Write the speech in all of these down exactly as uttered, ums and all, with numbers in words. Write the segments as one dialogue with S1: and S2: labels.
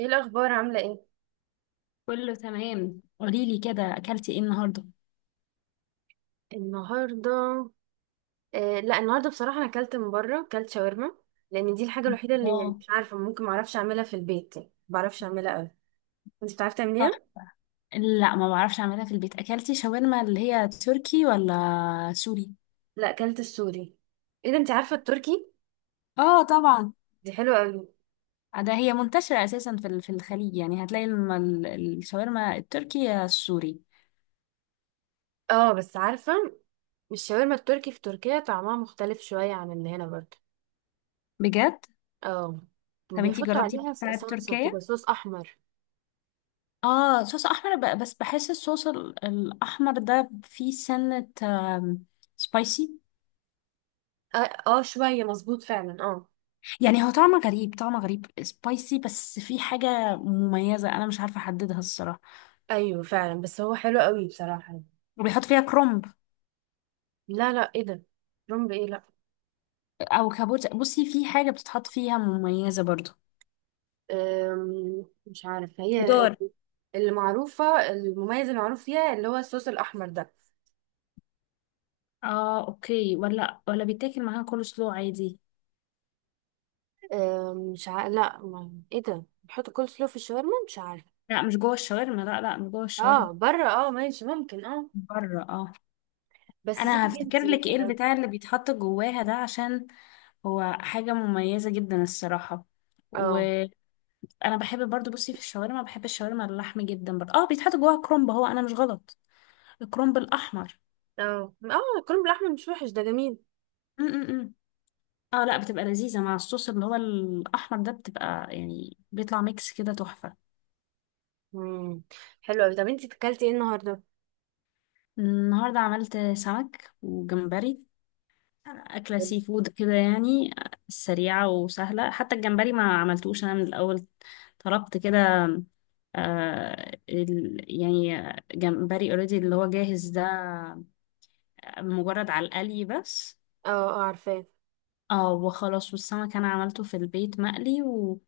S1: ايه الاخبار؟ عامله ايه
S2: كله تمام، قولي لي كده اكلتي ايه النهارده؟
S1: النهارده؟ آه، لا النهارده بصراحه انا اكلت من بره، اكلت شاورما. لان دي الحاجه الوحيده اللي يعني
S2: اه.
S1: مش عارفه ممكن ما اعرفش اعملها في البيت، يعني ما بعرفش اعملها قوي. انت بتعرفي
S2: صح.
S1: تعمليها؟
S2: لا، ما بعرفش اعملها في البيت. اكلتي شاورما اللي هي تركي ولا سوري؟
S1: لا، اكلت السوري. ايه ده؟ انت عارفه التركي؟
S2: اه طبعا.
S1: دي حلوه قوي.
S2: ده هي منتشرة اساسا في ال- في الخليج، يعني هتلاقي الم- ال- الشاورما التركي يا السوري.
S1: اه، بس عارفه. الشاورما التركي في تركيا طعمها مختلف شويه عن اللي هنا برضه.
S2: بجد؟
S1: اه،
S2: طب انتي
S1: وبيحطوا
S2: جربتي
S1: عليها ص-
S2: بتاعة
S1: صلصه كده،
S2: تركيا؟
S1: صوص احمر.
S2: اه، صوص احمر، ب- بس بحس الصوص ال- الاحمر ده فيه سنة، سبايسي.
S1: اه, آه، شويه مظبوط فعلا، اه.
S2: يعني هو طعمه غريب، طعمه غريب سبايسي، بس فيه حاجة مميزة انا مش عارفة احددها الصراحة.
S1: ايوه فعلا، بس هو حلو قوي بصراحه.
S2: وبيحط فيها كرومب
S1: لا لا، ايه ده؟ رمب ايه؟ لا.
S2: او كابوت. بصي، في حاجه بتتحط فيها مميزه برضو.
S1: أم، مش عارف هي
S2: خضار.
S1: اللي معروفة. المميز المعروف فيها اللي هو الصوص الأحمر ده.
S2: اه اوكي. ولا ولا بيتاكل معاها كول سلو عادي؟
S1: أم، مش عارف. لا، ما... ايه ده، بيحطوا كول سلو في الشاورما؟ مش عارف.
S2: لا مش جوه الشاورما، لا لا مش جوه الشاورما،
S1: اه، بره، اه، ماشي، ممكن، اه.
S2: بره. اه.
S1: بس
S2: انا
S1: سيبي
S2: هفتكر
S1: انتي.
S2: لك ايه البتاع اللي بيتحط جواها ده، عشان هو حاجه مميزه جدا الصراحه.
S1: اه
S2: وانا بحب برضو. بصي، في الشاورما بحب الشاورما اللحم جدا برضو. اه بيتحط جواها كرومب، هو انا مش غلط، الكرومب الاحمر.
S1: اه، اه الكرنب بالأحمر مش وحش، ده جميل.
S2: م -م -م. اه لا، بتبقى لذيذة مع الصوص اللي هو الأحمر ده، بتبقى يعني بيطلع ميكس كده تحفة.
S1: مم. حلو أوي. طب انتي اكلتي ايه النهاردة؟
S2: النهاردة عملت سمك وجمبري، أكلة
S1: اه
S2: سي فود كده يعني، سريعة وسهلة. حتى الجمبري ما عملتوش أنا من الأول، طلبت كده. آه ال- يعني جمبري اوريدي اللي هو جاهز ده، مجرد على القلي بس.
S1: اه، عارفاه.
S2: اه وخلاص. والسمك أنا عملته في البيت مقلي و...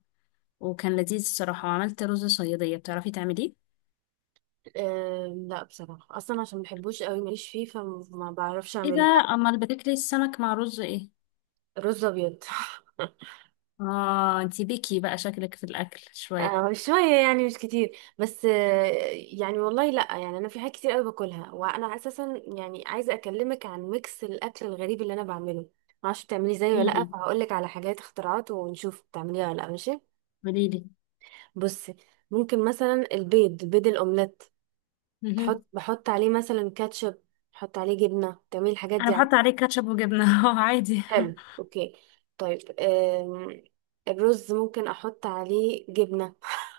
S2: وكان لذيذ الصراحة. وعملت رز صيادية، بتعرفي تعمليه؟
S1: أم، لا، بصراحة أصلا عشان مبحبوش قوي، ماليش فيه فما بعرفش
S2: ايه ده!
S1: أعمله.
S2: امال بتاكلي السمك مع رز ايه؟
S1: رز أبيض.
S2: اه انتي بيكي بقى، شكلك في الاكل شويه.
S1: آه، شوية يعني، مش كتير بس. آه، يعني والله لأ، يعني أنا في حاجات كتير أوي باكلها، وأنا أساسا يعني عايزة أكلمك عن ميكس الأكل الغريب اللي أنا بعمله. معرفش بتعمليه زيي ولا لأ،
S2: قوليلي
S1: فهقولك على حاجات اختراعات ونشوف بتعمليها ولا لأ، ماشي؟
S2: قوليلي.
S1: بصي، ممكن مثلا البيض بيض الأومليت
S2: مهم.
S1: تحط بحط عليه مثلا كاتشب، بحط عليه جبنة، تعملي الحاجات
S2: انا
S1: دي
S2: بحط
S1: عليه.
S2: عليه كاتشب وجبنه عادي.
S1: حلو، أوكي. طيب، آم، الرز ممكن أحط عليه جبنة.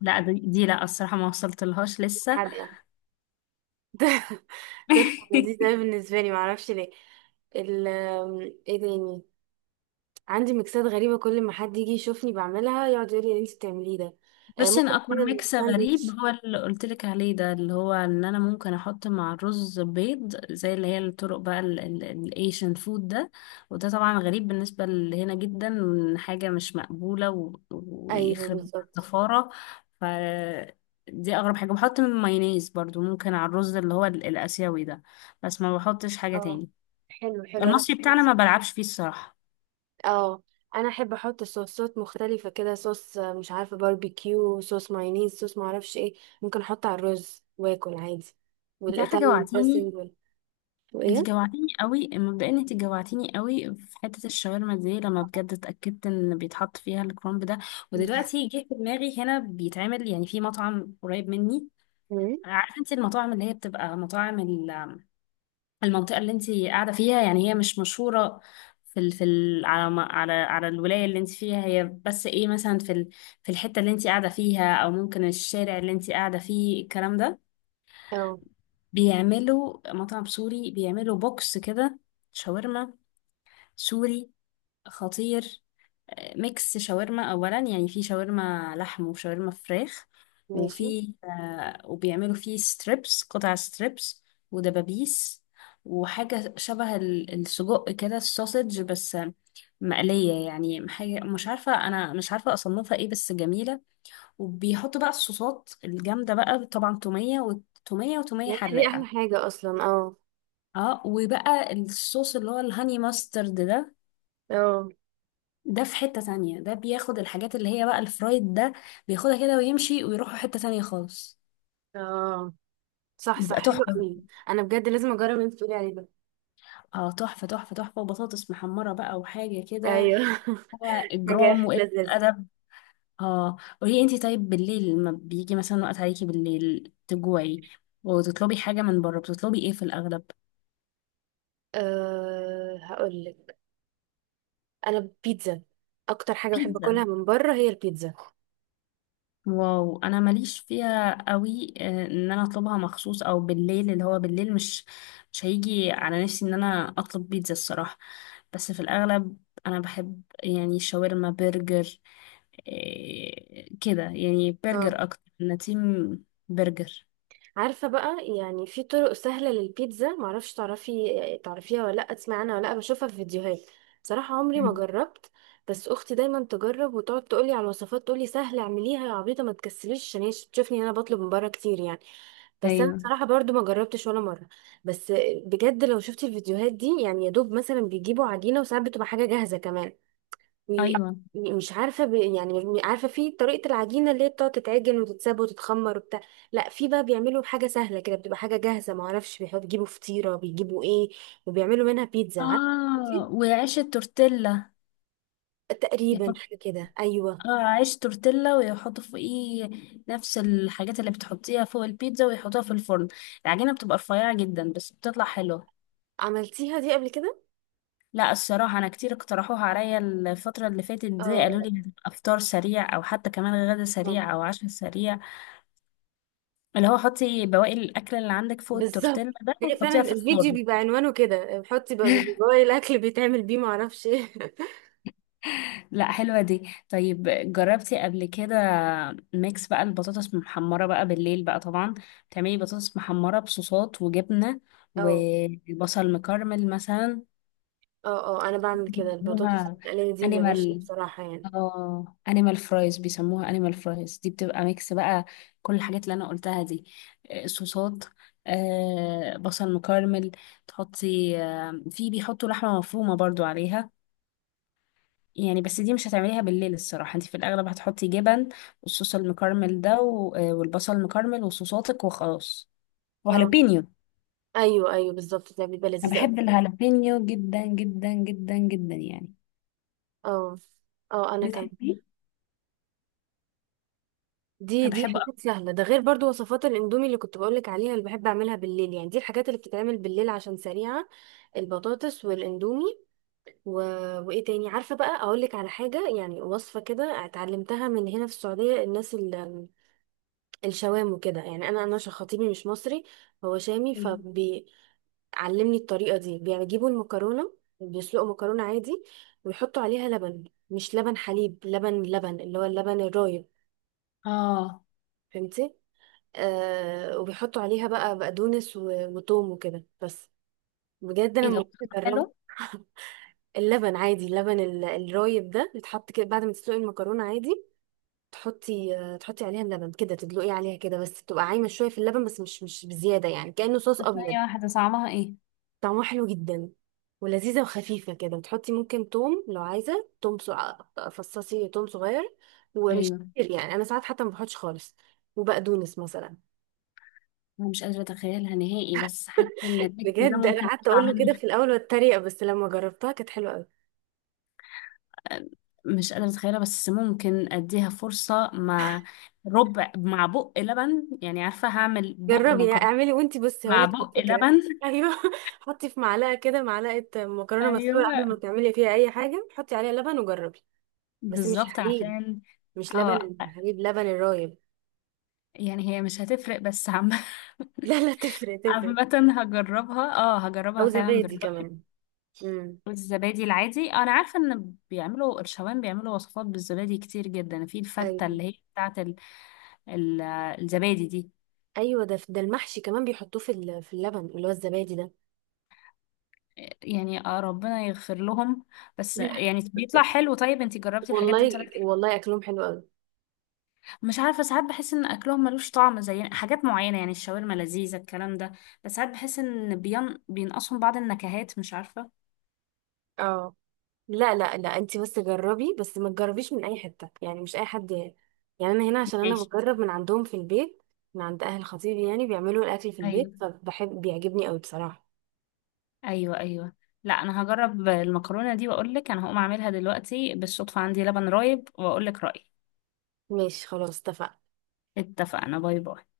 S2: لا، دي, دي لا الصراحه ما وصلت لهاش لسه.
S1: حادقة. ده تطلع لذيذ أوي بالنسبة لي، معرفش ليه. ال ايه تاني؟ عندي ميكسات غريبة، كل ما حد يجي يشوفني بعملها يقعد يقول لي اللي انت بتعمليه ده. آه،
S2: بس
S1: ممكن
S2: انا اكبر
S1: اعمل
S2: ميكس غريب
S1: ساندوتش.
S2: هو اللي قلت لك عليه ده، اللي هو ان انا ممكن احط مع الرز بيض، زي اللي هي الطرق بقى الايشن فود ده. وده طبعا غريب بالنسبه لهنا جدا، حاجه مش مقبوله و-
S1: ايوه،
S2: ويخرب
S1: بالظبط.
S2: الزفاره. ف دي اغرب حاجه. بحط من مايونيز برضو ممكن على الرز اللي هو ال- الاسيوي ده، بس ما بحطش حاجه
S1: اه،
S2: تاني.
S1: حلو حلو، انا.
S2: المصري بتاعنا ما بلعبش فيه الصراحه.
S1: اه، انا احب احط صوصات مختلفة كده، صوص آه، مش عارفة باربيكيو، صوص مايونيز، صوص معرفش ايه. ممكن احطه على الرز واكل عادي.
S2: انت عارفه
S1: والايطاليان
S2: جوعتيني!
S1: دريسنج وال...
S2: انت
S1: وايه.
S2: جوعتيني قوي مبدئيا، انت جوعتيني قوي في حته الشاورما دي لما بجد اتاكدت ان بيتحط فيها الكرنب ده. ودلوقتي جه في دماغي، هنا بيتعمل يعني في مطعم قريب مني.
S1: مم.
S2: عارفه انت المطاعم اللي هي بتبقى مطاعم ال- المنطقه اللي انت قاعده فيها، يعني هي مش مشهوره في ال في ال على ما- على على الولايه اللي انت فيها، هي بس ايه مثلا في ال في الحته اللي انت قاعده فيها او ممكن الشارع اللي انت قاعده فيه الكلام ده.
S1: اه،
S2: بيعملوا مطعم سوري، بيعملوا بوكس كده. شاورما سوري خطير. آه، ميكس شاورما، اولا يعني في شاورما لحم وشاورما فراخ.
S1: ماشي،
S2: وفي آه وبيعملوا فيه ستريبس، قطع ستريبس ودبابيس وحاجة شبه ال- السجق كده، السوسج، بس آه، مقلية، يعني حاجة مش عارفة، أنا مش عارفة أصنفها إيه، بس جميلة. وبيحطوا بقى الصوصات الجامدة بقى طبعا، تومية وتومية وتومية
S1: ما هي دي احلى
S2: حراقة.
S1: حاجه اصلا، اه
S2: اه، وبقى الصوص اللي هو الهاني ماسترد ده،
S1: اه،
S2: ده في حتة تانية، ده بياخد الحاجات اللي هي بقى الفرايد ده، بياخدها كده ويمشي ويروحوا حتة تانية خالص.
S1: اه صح صح،
S2: بيبقى
S1: حلو
S2: تحفة.
S1: قوي. انا بجد لازم اجرب اللي انت بتقولي عليه ده.
S2: اه تحفة تحفة تحفة. وبطاطس محمرة بقى وحاجة كده.
S1: ايوه.
S2: آه،
S1: حاجه
S2: إجرام
S1: اخر
S2: وقلة
S1: لذيذه.
S2: أدب. اه قولي انتي، طيب بالليل لما بيجي مثلا وقت عليكي بالليل تجوعي وتطلبي حاجة من بره، بتطلبي ايه في الأغلب؟
S1: أه، هقول لك. انا بيتزا. اكتر حاجه بحب
S2: بيتزا.
S1: اكلها من بره هي البيتزا.
S2: واو انا ماليش فيها قوي، آه، ان انا اطلبها مخصوص او بالليل، اللي هو بالليل مش مش هيجي على نفسي ان انا اطلب بيتزا الصراحة. بس في الأغلب أنا بحب يعني شاورما برجر، إيه كده، يعني
S1: اه،
S2: برجر أكتر، أنا تيم برجر.
S1: عارفة بقى، يعني في طرق سهلة للبيتزا، معرفش تعرفي تعرفيها ولا لأ، تسمعي عنها ولا لأ، بشوفها في فيديوهات. بصراحة عمري ما
S2: مم.
S1: جربت. بس أختي دايما تجرب وتقعد تقولي على الوصفات، تقولي سهلة، اعمليها يا عبيطة ما تكسليش، عشان هي تشوفني أنا بطلب من بره كتير يعني. بس أنا
S2: أيوه
S1: بصراحة برضو ما جربتش ولا مرة. بس بجد لو شفتي الفيديوهات دي، يعني يا دوب مثلا بيجيبوا عجينة، وساعات بتبقى حاجة جاهزة كمان.
S2: أيوه.
S1: ومش عارفه ب... يعني م- عارفه في طريقه العجينه اللي هي بتقعد تتعجن وتتساب وتتخمر وبتاع. لا، في بقى بيعملوا حاجه سهله كده، بتبقى حاجه جاهزه، ما اعرفش بيحط- بيجيبوا فطيره، بيجيبوا ايه، وبيعملوا منها بيتزا، عارفه؟
S2: آه
S1: دي
S2: وعيش التورتيلا.
S1: تقريبا
S2: يحط،
S1: حاجه كده، ايوه.
S2: آه عيش تورتيلا، ويحطوا فوقيه نفس الحاجات اللي بتحطيها فوق البيتزا ويحطوها في الفرن. العجينة بتبقى رفيعة جدا بس بتطلع حلوة.
S1: عملتيها دي قبل كده؟
S2: لا الصراحة، أنا كتير اقترحوها عليا الفترة اللي فاتت دي، قالوا
S1: اه،
S2: لي هتبقى فطار سريع أو حتى كمان غدا سريع
S1: طبعاً.
S2: أو عشاء سريع، اللي هو حطي بواقي الأكل اللي عندك فوق التورتيلا
S1: بالظبط،
S2: ده
S1: هي
S2: وحطيها
S1: فعلا
S2: في
S1: الفيديو
S2: الفرن.
S1: بيبقى عنوانه كده، بحطي بقى جوه الاكل بيتعمل بيه، ما اعرفش ايه.
S2: لا حلوة دي. طيب جربتي قبل كده ميكس بقى البطاطس محمرة بقى بالليل بقى طبعا؟ تعملي بطاطس محمرة بصوصات وجبنة
S1: اه
S2: وبصل مكرمل مثلا.
S1: اه، اه انا بعمل كده، البطاطس
S2: بيسموها
S1: المقليه دي بعيش
S2: انيمال.
S1: بصراحه يعني.
S2: اه انيمال فرايز، بيسموها انيمال فرايز، دي بتبقى ميكس بقى كل الحاجات اللي انا قلتها دي، آه، صوصات، آه، بصل مكرمل، تحطي، آه، في بيحطوا لحمة مفرومة برضو عليها يعني. بس دي مش هتعمليها بالليل الصراحة، انت في الاغلب هتحطي جبن والصوص المكرمل ده و- آه، والبصل المكرمل وصوصاتك وخلاص وهالبينيو.
S1: ايوه ايوه، بالظبط، ده بيبقى
S2: انا
S1: لذيذ قوي.
S2: بحب الهالبينيو جدا جدا جدا جدا، يعني
S1: اه اه، انا كمان.
S2: بتحبيه؟
S1: دي
S2: انا
S1: دي
S2: بحبه أكتر.
S1: حاجات سهله، ده غير برضو وصفات الاندومي اللي كنت بقولك عليها، اللي بحب اعملها بالليل، يعني دي الحاجات اللي بتتعمل بالليل عشان سريعه. البطاطس والاندومي و... وايه تاني؟ عارفه بقى، اقولك على حاجه يعني وصفه كده، اتعلمتها من هنا في السعوديه، الناس ال... الشوام وكده، يعني انا انا عشان خطيبي مش مصري، هو شامي
S2: ايوه.
S1: فبي علمني الطريقة دي. بيجيبوا المكرونة، بيسلقوا مكرونة عادي، ويحطوا عليها لبن. مش لبن حليب، لبن لبن اللي هو اللبن الرايب.
S2: اه.
S1: فهمتي؟ آه، وبيحطوا عليها بقى بقدونس و- وتوم وكده بس. بجد انا
S2: ايه ده؟
S1: لما كنت جربت.
S2: حلو.
S1: اللبن عادي، اللبن ال- الرايب ده بيتحط كده بعد ما تسلقي المكرونة عادي، تحطي آه، تحطي عليها اللبن كده، تدلقي عليها كده بس، بتبقى عايمة شوية في اللبن، بس مش مش بزيادة، يعني كأنه صوص
S2: طب
S1: أبيض.
S2: ثانية واحدة صعبها ايه؟
S1: طعمها حلو جدا، ولذيذة وخفيفة كده. بتحطي ممكن توم لو عايزة، توم سو... فصصي توم صغير، ومش
S2: ايوه.
S1: كتير يعني، أنا ساعات حتى ما بحطش خالص. وبقدونس مثلا.
S2: انا مش قادره اتخيلها نهائي، بس حاسه ان النكت ده
S1: بجد أنا
S2: ممكن
S1: قعدت
S2: اطلع
S1: أقول له كده
S2: منه.
S1: في الأول واتريق، بس لما جربتها كانت حلوة أوي.
S2: أه، مش قادره اتخيلها، بس ممكن اديها فرصه مع ربع، مع بق لبن، يعني عارفه هعمل بق
S1: جربي يعني،
S2: مكرونه
S1: اعملي وأنتي بصي
S2: مع
S1: هقولك
S2: بق
S1: الفكرة.
S2: لبن.
S1: أيوه. حطي في معلقة كده، معلقة مكرونة مسلوقة قبل ما
S2: ايوه
S1: تعملي فيها أي حاجة، حطي عليها لبن وجربي. بس مش
S2: بالظبط
S1: حليب،
S2: عشان
S1: مش لبن.
S2: اه.
S1: الحليب لبن الرايب.
S2: يعني هي مش هتفرق بس عم
S1: لا لا، تفرق تفرق.
S2: عامة هجربها، اه هجربها
S1: أو
S2: فعلا
S1: زبادي
S2: بالرأي.
S1: كمان. مم.
S2: رز الزبادي العادي، انا عارفه ان بيعملوا الشوام، بيعملوا وصفات بالزبادي كتير جدا في الفته
S1: ايوه
S2: اللي هي بتاعه ال... ال... الزبادي دي.
S1: ايوه، ده ده المحشي كمان بيحطوه في ال- في اللبن اللي هو الزبادي ده.
S2: يعني آه ربنا يغفر لهم، بس يعني بيطلع حلو. طيب انتي جربتي الحاجات دي
S1: والله
S2: طلعت حلو؟
S1: والله، اكلهم حلو قوي.
S2: مش عارفه، ساعات بحس ان اكلهم ملوش طعم زي حاجات معينه، يعني الشاورما لذيذه الكلام ده، بس ساعات بحس ان بين... بينقصهم بعض النكهات، مش عارفه.
S1: اه، لا لا لا، انت بس جربي، بس ما تجربيش من اي حته يعني، مش اي حد. يعني انا هنا عشان انا
S2: ماشي.
S1: بجرب من عندهم في البيت، من عند اهل خطيبي، يعني بيعملوا الاكل في البيت،
S2: ايوه
S1: فبحب بيعجبني قوي بصراحه.
S2: ايوه ايوه. لا انا هجرب المكرونه دي واقول لك. انا هقوم اعملها دلوقتي بالصدفه، عندي لبن رايب، واقول لك رايي.
S1: ماشي، خلاص، اتفقنا.
S2: اتفقنا، باي باي.